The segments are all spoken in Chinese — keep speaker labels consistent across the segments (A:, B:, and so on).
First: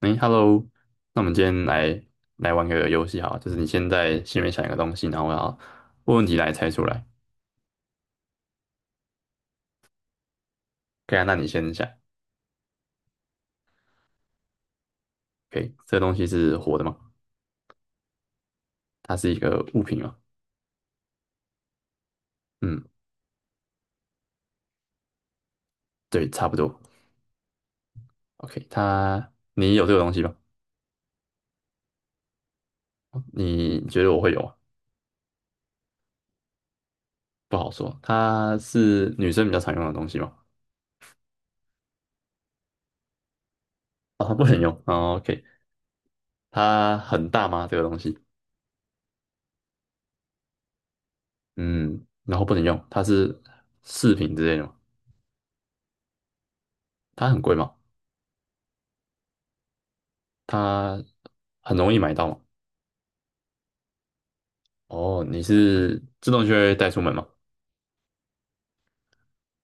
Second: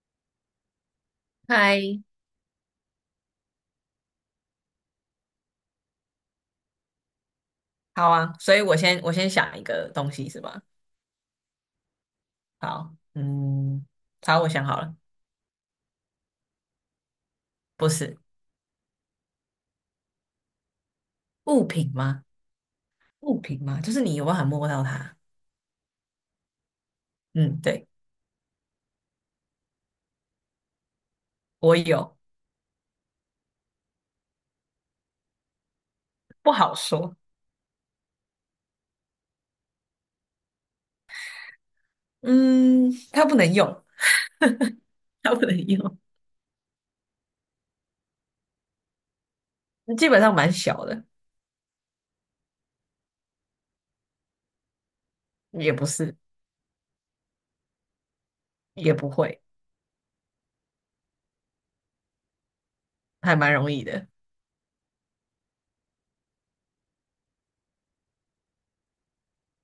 A: 哎，Hello，那我们今天
B: 嗨，
A: 来玩个游戏哈，就是你先在心里面想一个东西，然后我要问问题来猜出来。
B: 好啊，所以我先想一个东西是吧？
A: 可以啊，那你先想。
B: 好，嗯，好，我想好了。
A: OK，这个东西是活的吗？
B: 不是
A: 它是一个物品吗？
B: 物品吗？
A: 嗯，
B: 物品吗？就是你有办法摸到它。
A: 对，差不多。
B: 嗯，对，
A: OK，它你有这个东西吗？
B: 我有。
A: 你觉得我会有吗？
B: 不好说。
A: 不好说。它是女生比较常用的东西吗？
B: 嗯，它不能用。
A: 哦，它不能用。哦
B: 它
A: ，OK，
B: 不能用。
A: 它很大吗？这个东西？
B: 基本上蛮小的。
A: 嗯，然后不能用。它是饰品之类的吗？
B: 也不是。
A: 它很贵吗？
B: 也不会。
A: 它很容易买到嘛。
B: 还蛮容易的。
A: 哦，你是自动就会带出门吗？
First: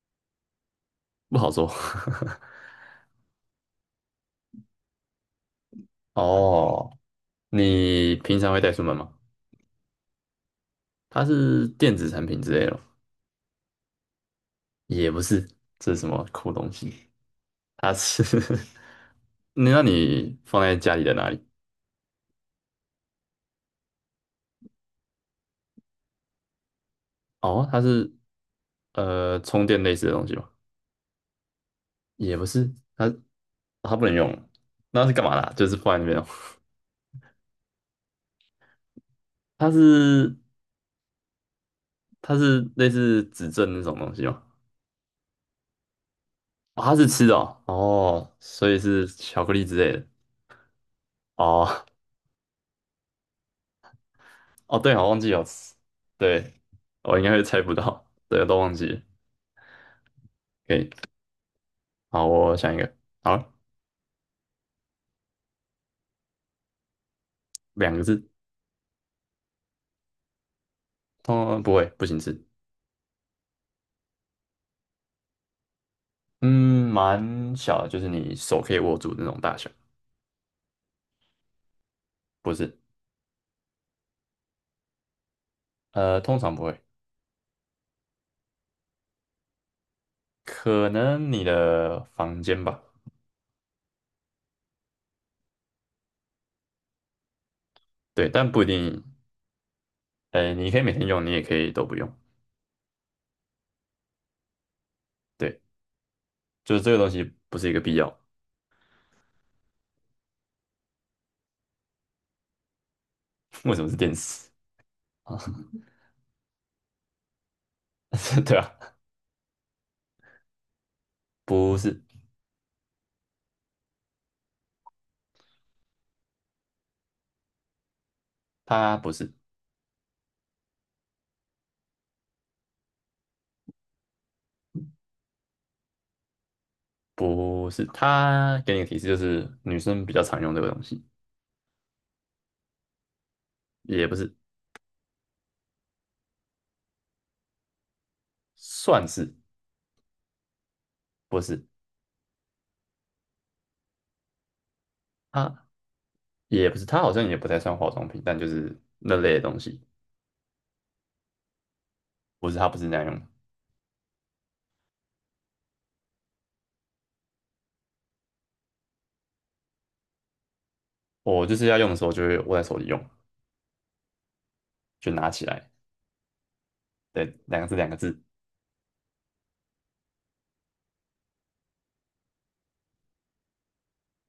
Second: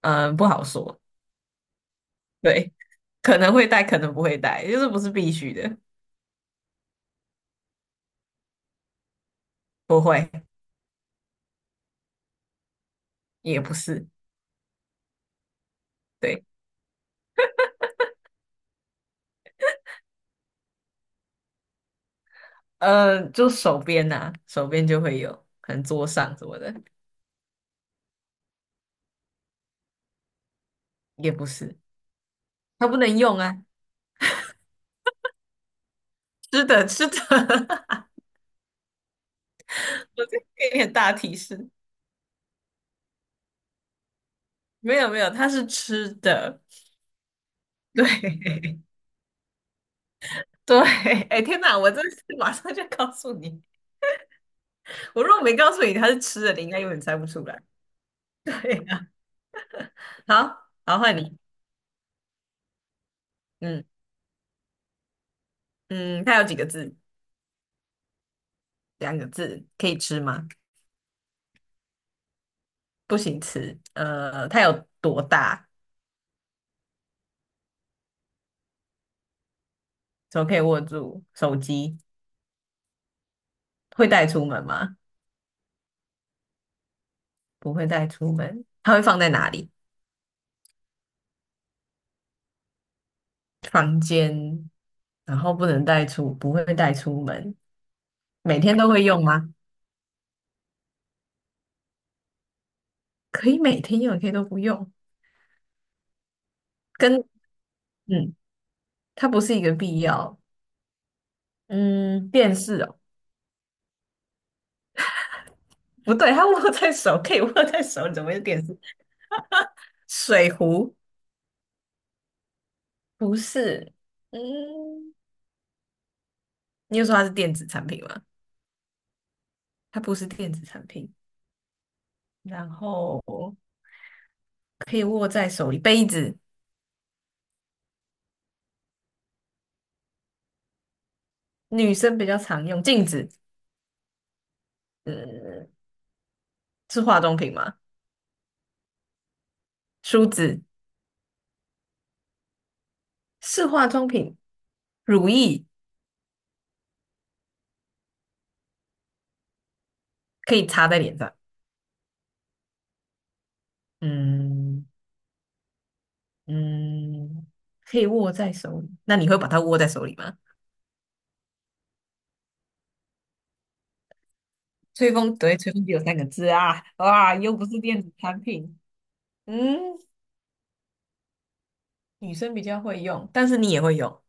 B: 嗯，不好说。
A: 不好说。
B: 对，可能会带，可能不会带，就是不是必须的。
A: 哦，你平常会带出门吗？
B: 不会。
A: 它是电子产品之类的吗？
B: 也不是。
A: 也不是。这是什么
B: 对。
A: 酷东西？它是 你那你放在家里的哪里？
B: 就手边呐、手边就会有，可能桌上什么的。
A: 哦，它是充电类似的东西吗？
B: 也不是。
A: 也不是，
B: 它不
A: 它
B: 能用啊。
A: 它不能用，那是干嘛的啊，就是放在那边哦。
B: 吃的，吃的。
A: 它
B: 我
A: 是
B: 再给你点大提示。
A: 类似指针那种东西吗？
B: 没有没有，它是吃的。
A: 哦，它是吃的哦，哦，所
B: 对。
A: 以是巧克力之类的。
B: 对，哎天哪，
A: 哦，
B: 我真是马上就告诉你。
A: 哦，对，我忘
B: 我
A: 记
B: 如
A: 有
B: 果没告
A: 吃，
B: 诉你它是吃的，
A: 对，
B: 你应该永远猜
A: 我应
B: 不
A: 该
B: 出
A: 会猜
B: 来。
A: 不到，对，我
B: 对
A: 都忘记了。
B: 呀、好，
A: 可以，
B: 好换你。
A: 好，我想一个，好，
B: 嗯嗯，它有几个字？
A: 两个字，
B: 两个字，可以吃吗？
A: 哦，不会，不行吃，
B: 不行吃。它有多大？
A: 嗯，蛮小的，就是你手可以握住的那种大小，
B: 怎么可以握住手机？
A: 不是，
B: 会带出门吗？
A: 呃，通常不会，
B: 不会带出门，它会放在哪里？
A: 可能你的房间吧，
B: 房间，然后不能带出，不会带出门。
A: 对，但
B: 每
A: 不一
B: 天都
A: 定，
B: 会用吗？
A: 呃，你可以每天用，你也可以都不用，
B: 可以每天用，也可以都不用。
A: 对，就是这个东
B: 跟
A: 西不是一个必要，
B: 嗯，它不是一个必要。嗯，电视哦，
A: 为什么是电视？啊？
B: 不对，它握在手，可以握在手，怎么会是
A: 对
B: 电
A: 啊，
B: 视？水壶
A: 不是。
B: 不是。嗯，你又说它是电子产品吗？
A: 它不是，
B: 它不是电子产品。然后可以握在手里，杯子，
A: 不是，它给你的提示就是女生比较常用这个东西，
B: 女生比较常用，镜子。
A: 也不是，
B: 嗯，是化妆品吗？
A: 算是
B: 梳子
A: 不是，
B: 是化妆品，乳液
A: 它也不是，它好像也不太算化妆品，但就是那类的东西，
B: 可以擦在脸上。
A: 不是，它不是那样用的。
B: 嗯嗯，可以握在手里。那你会把它握在手里吗？
A: 我就是要用的时候就会握在手里用，就
B: 吹
A: 拿
B: 风，
A: 起
B: 对，
A: 来，
B: 吹风机有三个字啊，哇，
A: 对，
B: 又
A: 两
B: 不
A: 个字
B: 是
A: 两个
B: 电子
A: 字，
B: 产品。嗯，女生比较会用，但是你也会用。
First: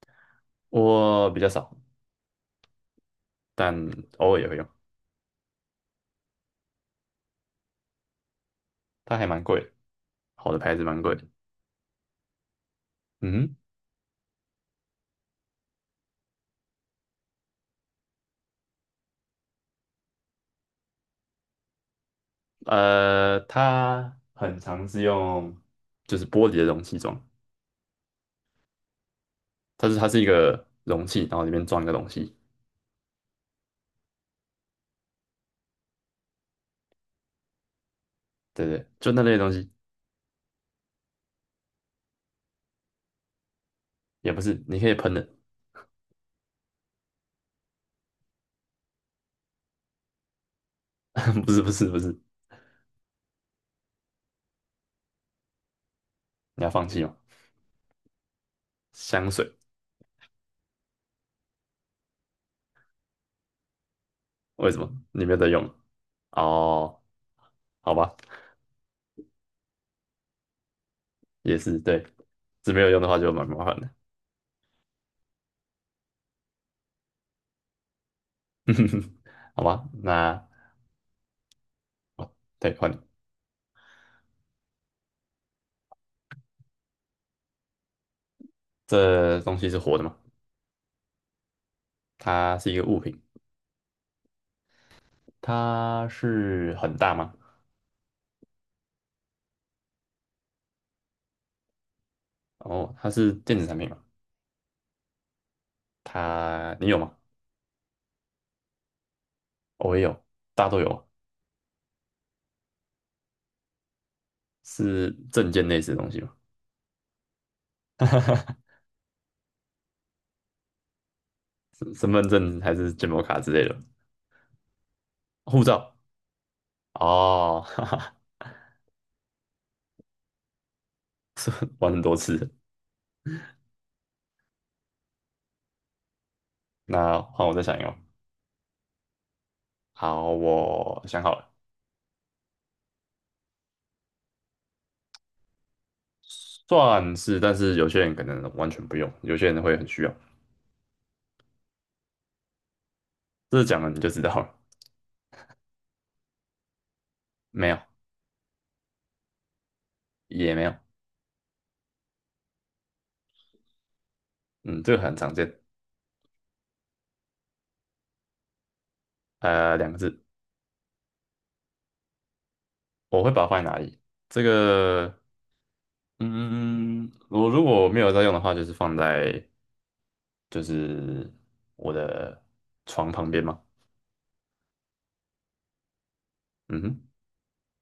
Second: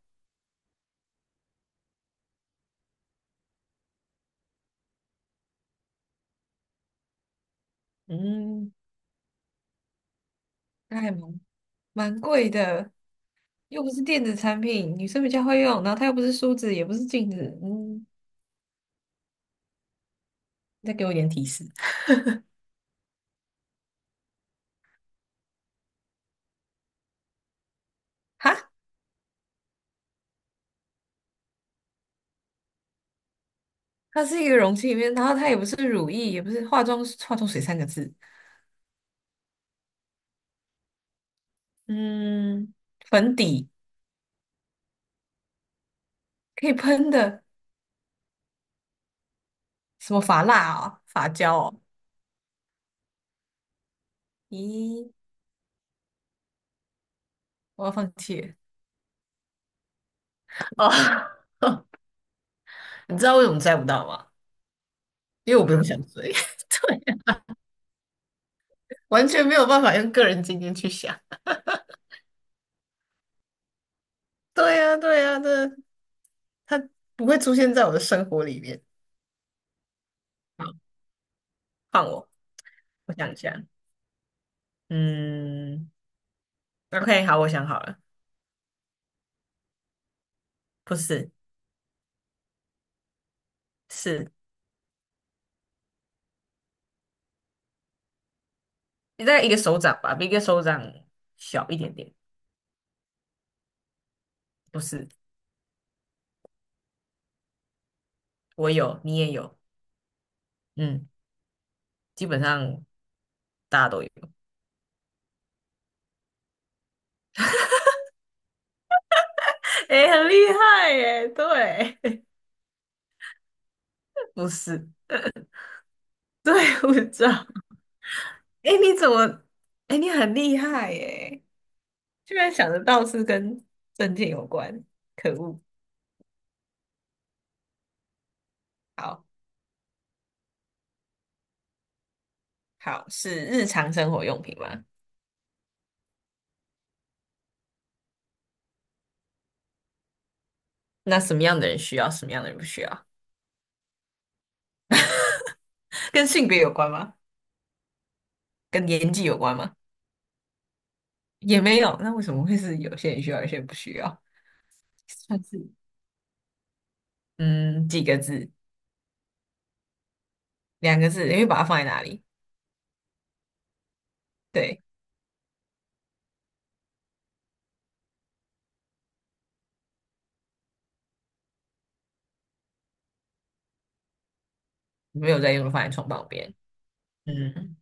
A: 我比较少，但偶尔也会用，
B: 嗯，
A: 它还蛮贵的，好的牌子蛮
B: 那还
A: 贵的，
B: 蛮蛮贵的，
A: 嗯哼，
B: 又不是电子产品，女生比较会用，然后它又不是梳子，也不是镜子。嗯，再给我一点提示。
A: 它很常是用就是玻璃的容器装。
B: 哈，
A: 它是一个容器，然后里面装一个东西，
B: 它是一个容器里面，然后它也不是乳液，也不是化妆水三个字。
A: 对不对，就那类的东西，
B: 嗯，粉底
A: 也不是，你可以喷的，
B: 可以喷的，什么发蜡啊、发
A: 不
B: 胶
A: 是不
B: 哦。
A: 是不是，
B: 咦，
A: 你要放弃吗？
B: 我要放弃
A: 香水。
B: 了哦。你知道为什么猜不到吗？
A: 为什么你没有在
B: 因为
A: 用？
B: 我不用想追。
A: 哦，
B: 对啊，
A: 好吧，
B: 完全没有办法用个人经验去想。
A: 也是对，是没有用的话就蛮麻烦的，
B: 对呀，对呀，这它不会出现在我的生活里面。
A: 好吧，那
B: 好，换我，
A: 对换你，
B: 我想一下。嗯，OK，好，我想好了。
A: 这东西是活的吗？
B: 不是。
A: 它是一个物品，
B: 是。
A: 它是很大吗？
B: 你大概一个手掌吧，比一个手掌小一点点。
A: 哦，它是电子产品吗？
B: 不是。
A: 它你有吗？
B: 我有，你也有。
A: 哦我也有，大家都有啊，
B: 嗯，基本上大家都有。
A: 是证件类似的东西吗？
B: 哎，很厉害耶！对。
A: 身份证还是建模卡之类的，
B: 不是，
A: 护照。
B: 对，护照。
A: 哦，哈哈，
B: 哎，你怎么？哎，你很厉害耶！
A: 玩很多
B: 居
A: 次。
B: 然想得到是跟证件有关。可恶！
A: 那换我再想一个。
B: 好。
A: 好，我想好了，
B: 好，是日常生活用品吗？
A: 算是，但是有些人可能完全不用，有些人会很需要。
B: 那什么样的人需要，什么样的人不需要？
A: 这讲了你就知道了，
B: 跟性别有关吗？
A: 没有，
B: 跟年纪有关吗？
A: 也没有，
B: 也没有，那为什么会是有些人需要，有些人不需要？
A: 嗯，这个 很常
B: 算是
A: 见，
B: 嗯，几个字，
A: 呃，两个字，
B: 两个字，你会把它放在哪里？
A: 我会把它放在哪里？这
B: 对，
A: 个，嗯，嗯我如果没有在用的话，就是放在就是我的床旁边嘛，
B: 没有在用，放在床旁边。
A: 嗯哼。
B: 嗯，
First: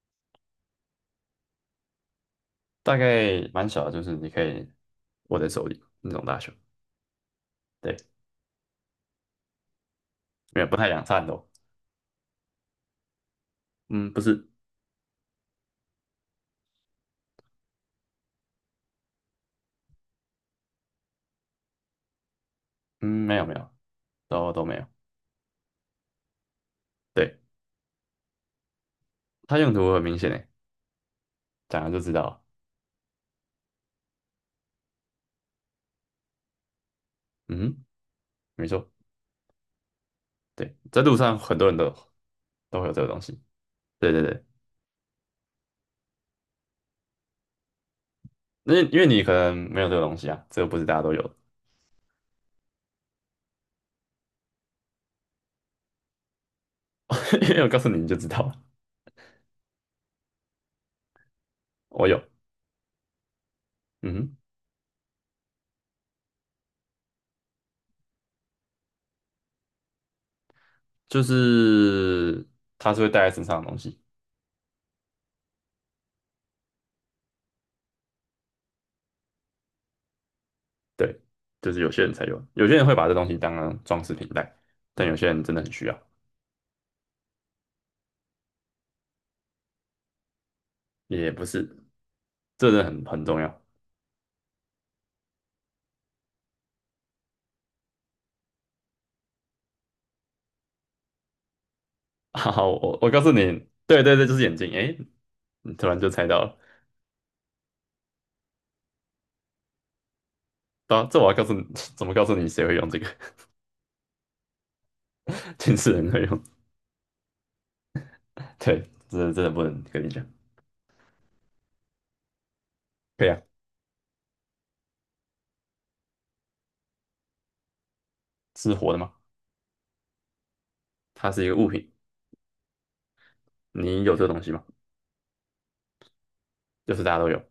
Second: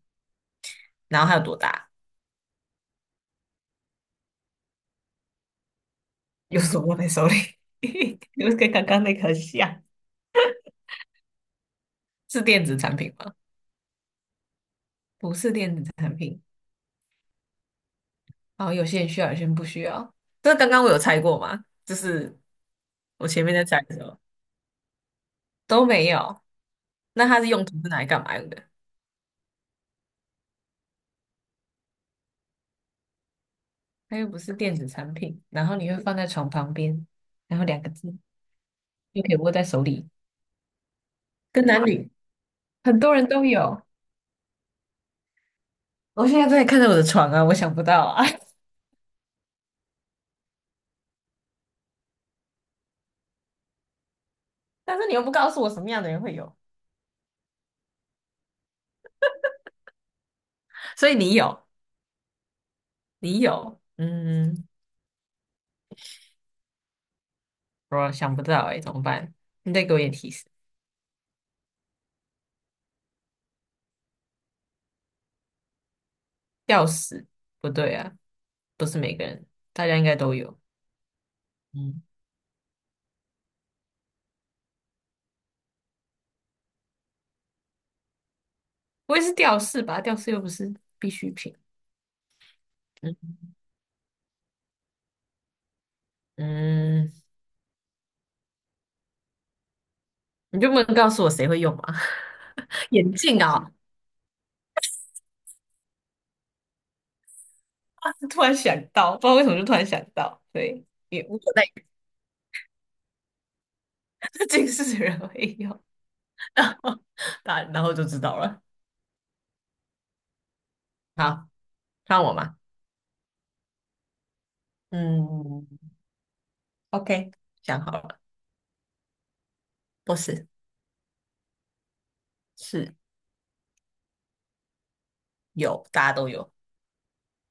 B: 然后它有多大？
A: 大概蛮小的，就是你可以握在手里那种大小。
B: 用手握在手里？
A: 对，
B: 就跟刚刚那个很像。
A: 没有不太阳伞哦。
B: 是电子产品吗？
A: 嗯，不是，
B: 不是电子产品。然后有些人需要，有些人不需要。这刚刚我有猜过吗？就是
A: 嗯，
B: 我
A: 没
B: 前
A: 有没
B: 面在
A: 有，
B: 猜的时候
A: 都没有。
B: 都没有。那
A: 对，
B: 它是用途是拿来干嘛用的？
A: 它用途很明显诶，讲了就知道了。
B: 它又不是电子产品，然后你会放在床旁边，然后
A: 嗯，
B: 两个字
A: 没错。
B: 又可以握在手里，
A: 对，在路上很
B: 跟
A: 多人都
B: 男女
A: 有都会有
B: 很
A: 这个
B: 多
A: 东
B: 人
A: 西。
B: 都有。
A: 对对对，
B: 我现在在看着我的床啊，我想不到啊。
A: 那因为你可能没有这个东西啊，这个不是大家都有的。
B: 但是你又不告诉我什么样的人会有，
A: 因为我告诉你，你就知道了。
B: 所以你有。
A: 我有，
B: 你有。
A: 嗯哼，
B: 嗯，我想不到哎、怎么办？你再给我一点提示。
A: 就是它是会带在身上的东西。
B: 吊饰不对啊，不是每个人，大家应该都有。
A: 对，就是有些
B: 嗯，
A: 人才有，有些人会把这东西当成装饰品戴，但有些人真的很需要。
B: 不会是吊饰吧？吊饰又不是必
A: 也
B: 需
A: 不
B: 品。
A: 是，这真的很
B: 嗯
A: 重要。
B: 嗯，你就不能告诉我谁会用吗？
A: 好，我
B: 眼
A: 告诉你，
B: 镜啊，
A: 对对对，就是眼镜。诶，你突然就猜到了，
B: 啊突然想到，不知道为什么就突然想到。对，
A: 对啊，这
B: 也
A: 我要
B: 无
A: 告诉
B: 所
A: 你，
B: 谓。
A: 怎么告诉你谁会用这个？
B: 近视的人 会
A: 近
B: 用。
A: 视人会用。
B: 大然后就知道 了。
A: 对，这真的不能跟你讲。
B: 好，看我吗？
A: 可以啊，
B: 嗯，OK，想好了。
A: 是活的吗？
B: 不是。
A: 它是一个物品，
B: 是
A: 你有这个东西吗？
B: 有，大家都有。
A: 就是大家都有。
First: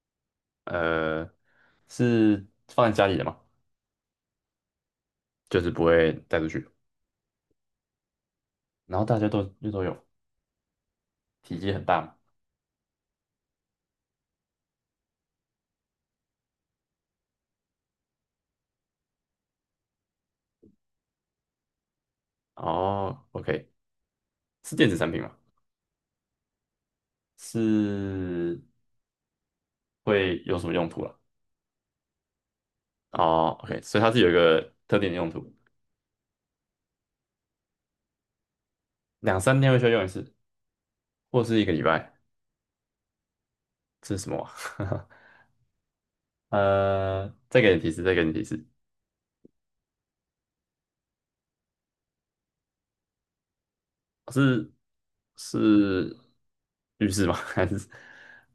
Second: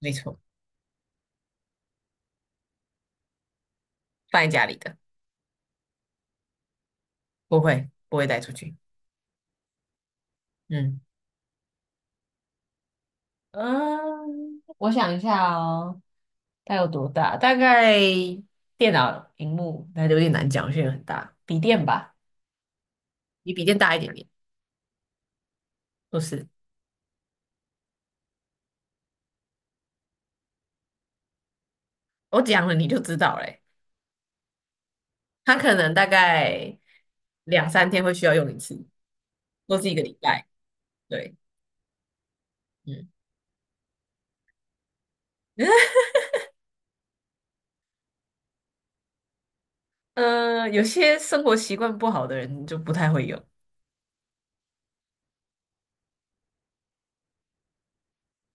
B: 没错。
A: 呃，是放在家里的吗？
B: 放在家里的，
A: 就是不会带出去，
B: 不会，不会带出去。
A: 然后大家都又都有，
B: 嗯
A: 体积很大嘛。
B: 嗯，我想一下哦。它有多大？大概电脑屏幕那就有点难讲，现在很大，笔电吧。
A: 哦
B: 比笔
A: ，OK，
B: 电大一点点。
A: 是电子产品吗？
B: 不是。
A: 是会有什么用途啦？
B: 我讲了你就知道
A: 哦
B: 嘞。
A: ，OK，所以它是有一个特定的用途，
B: 它可能大概两三天会需要用一次，
A: 两三天会
B: 或
A: 需
B: 是
A: 要
B: 一个
A: 用一
B: 礼
A: 次，
B: 拜。对。
A: 或是一个礼拜，
B: 嗯。
A: 这是什么啊？呃，再给你提示，再给你提示，
B: 有些生活习惯不好的人就不太会用
A: 是是浴室吗？还是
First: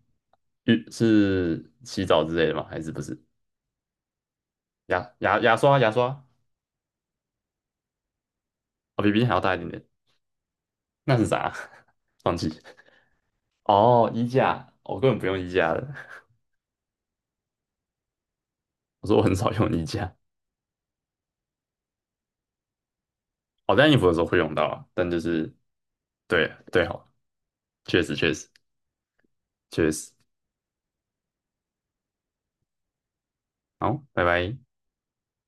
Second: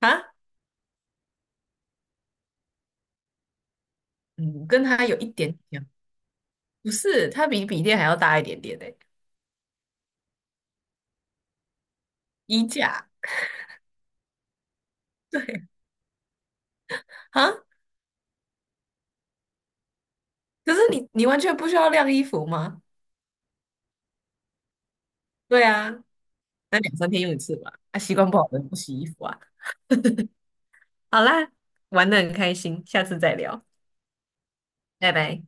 B: 啊。
A: 浴是洗澡之类的吗？还是不是？
B: 嗯，跟他
A: 牙
B: 有一
A: 牙
B: 点
A: 牙刷
B: 点。
A: 牙刷，
B: 不是，它比笔电还要大一点点诶。
A: 哦，比冰箱还要大一点点，那是啥？忘记
B: 衣架。
A: 哦，衣架，哦我根本不用衣
B: 对
A: 架的，
B: 啊，
A: 我说我很少用衣架，
B: 可是你完全不需要晾衣服吗？
A: 我、哦晾衣服的时候会用到啊，但就是
B: 对啊，
A: 对
B: 那
A: 对，
B: 两三
A: 好，
B: 天用一次吧。啊，
A: 确实
B: 习惯
A: 确
B: 不
A: 实
B: 好的人不洗衣服啊。
A: 确实。
B: 好啦，玩的很开心，下次再聊，
A: 好，拜拜。
B: 拜拜。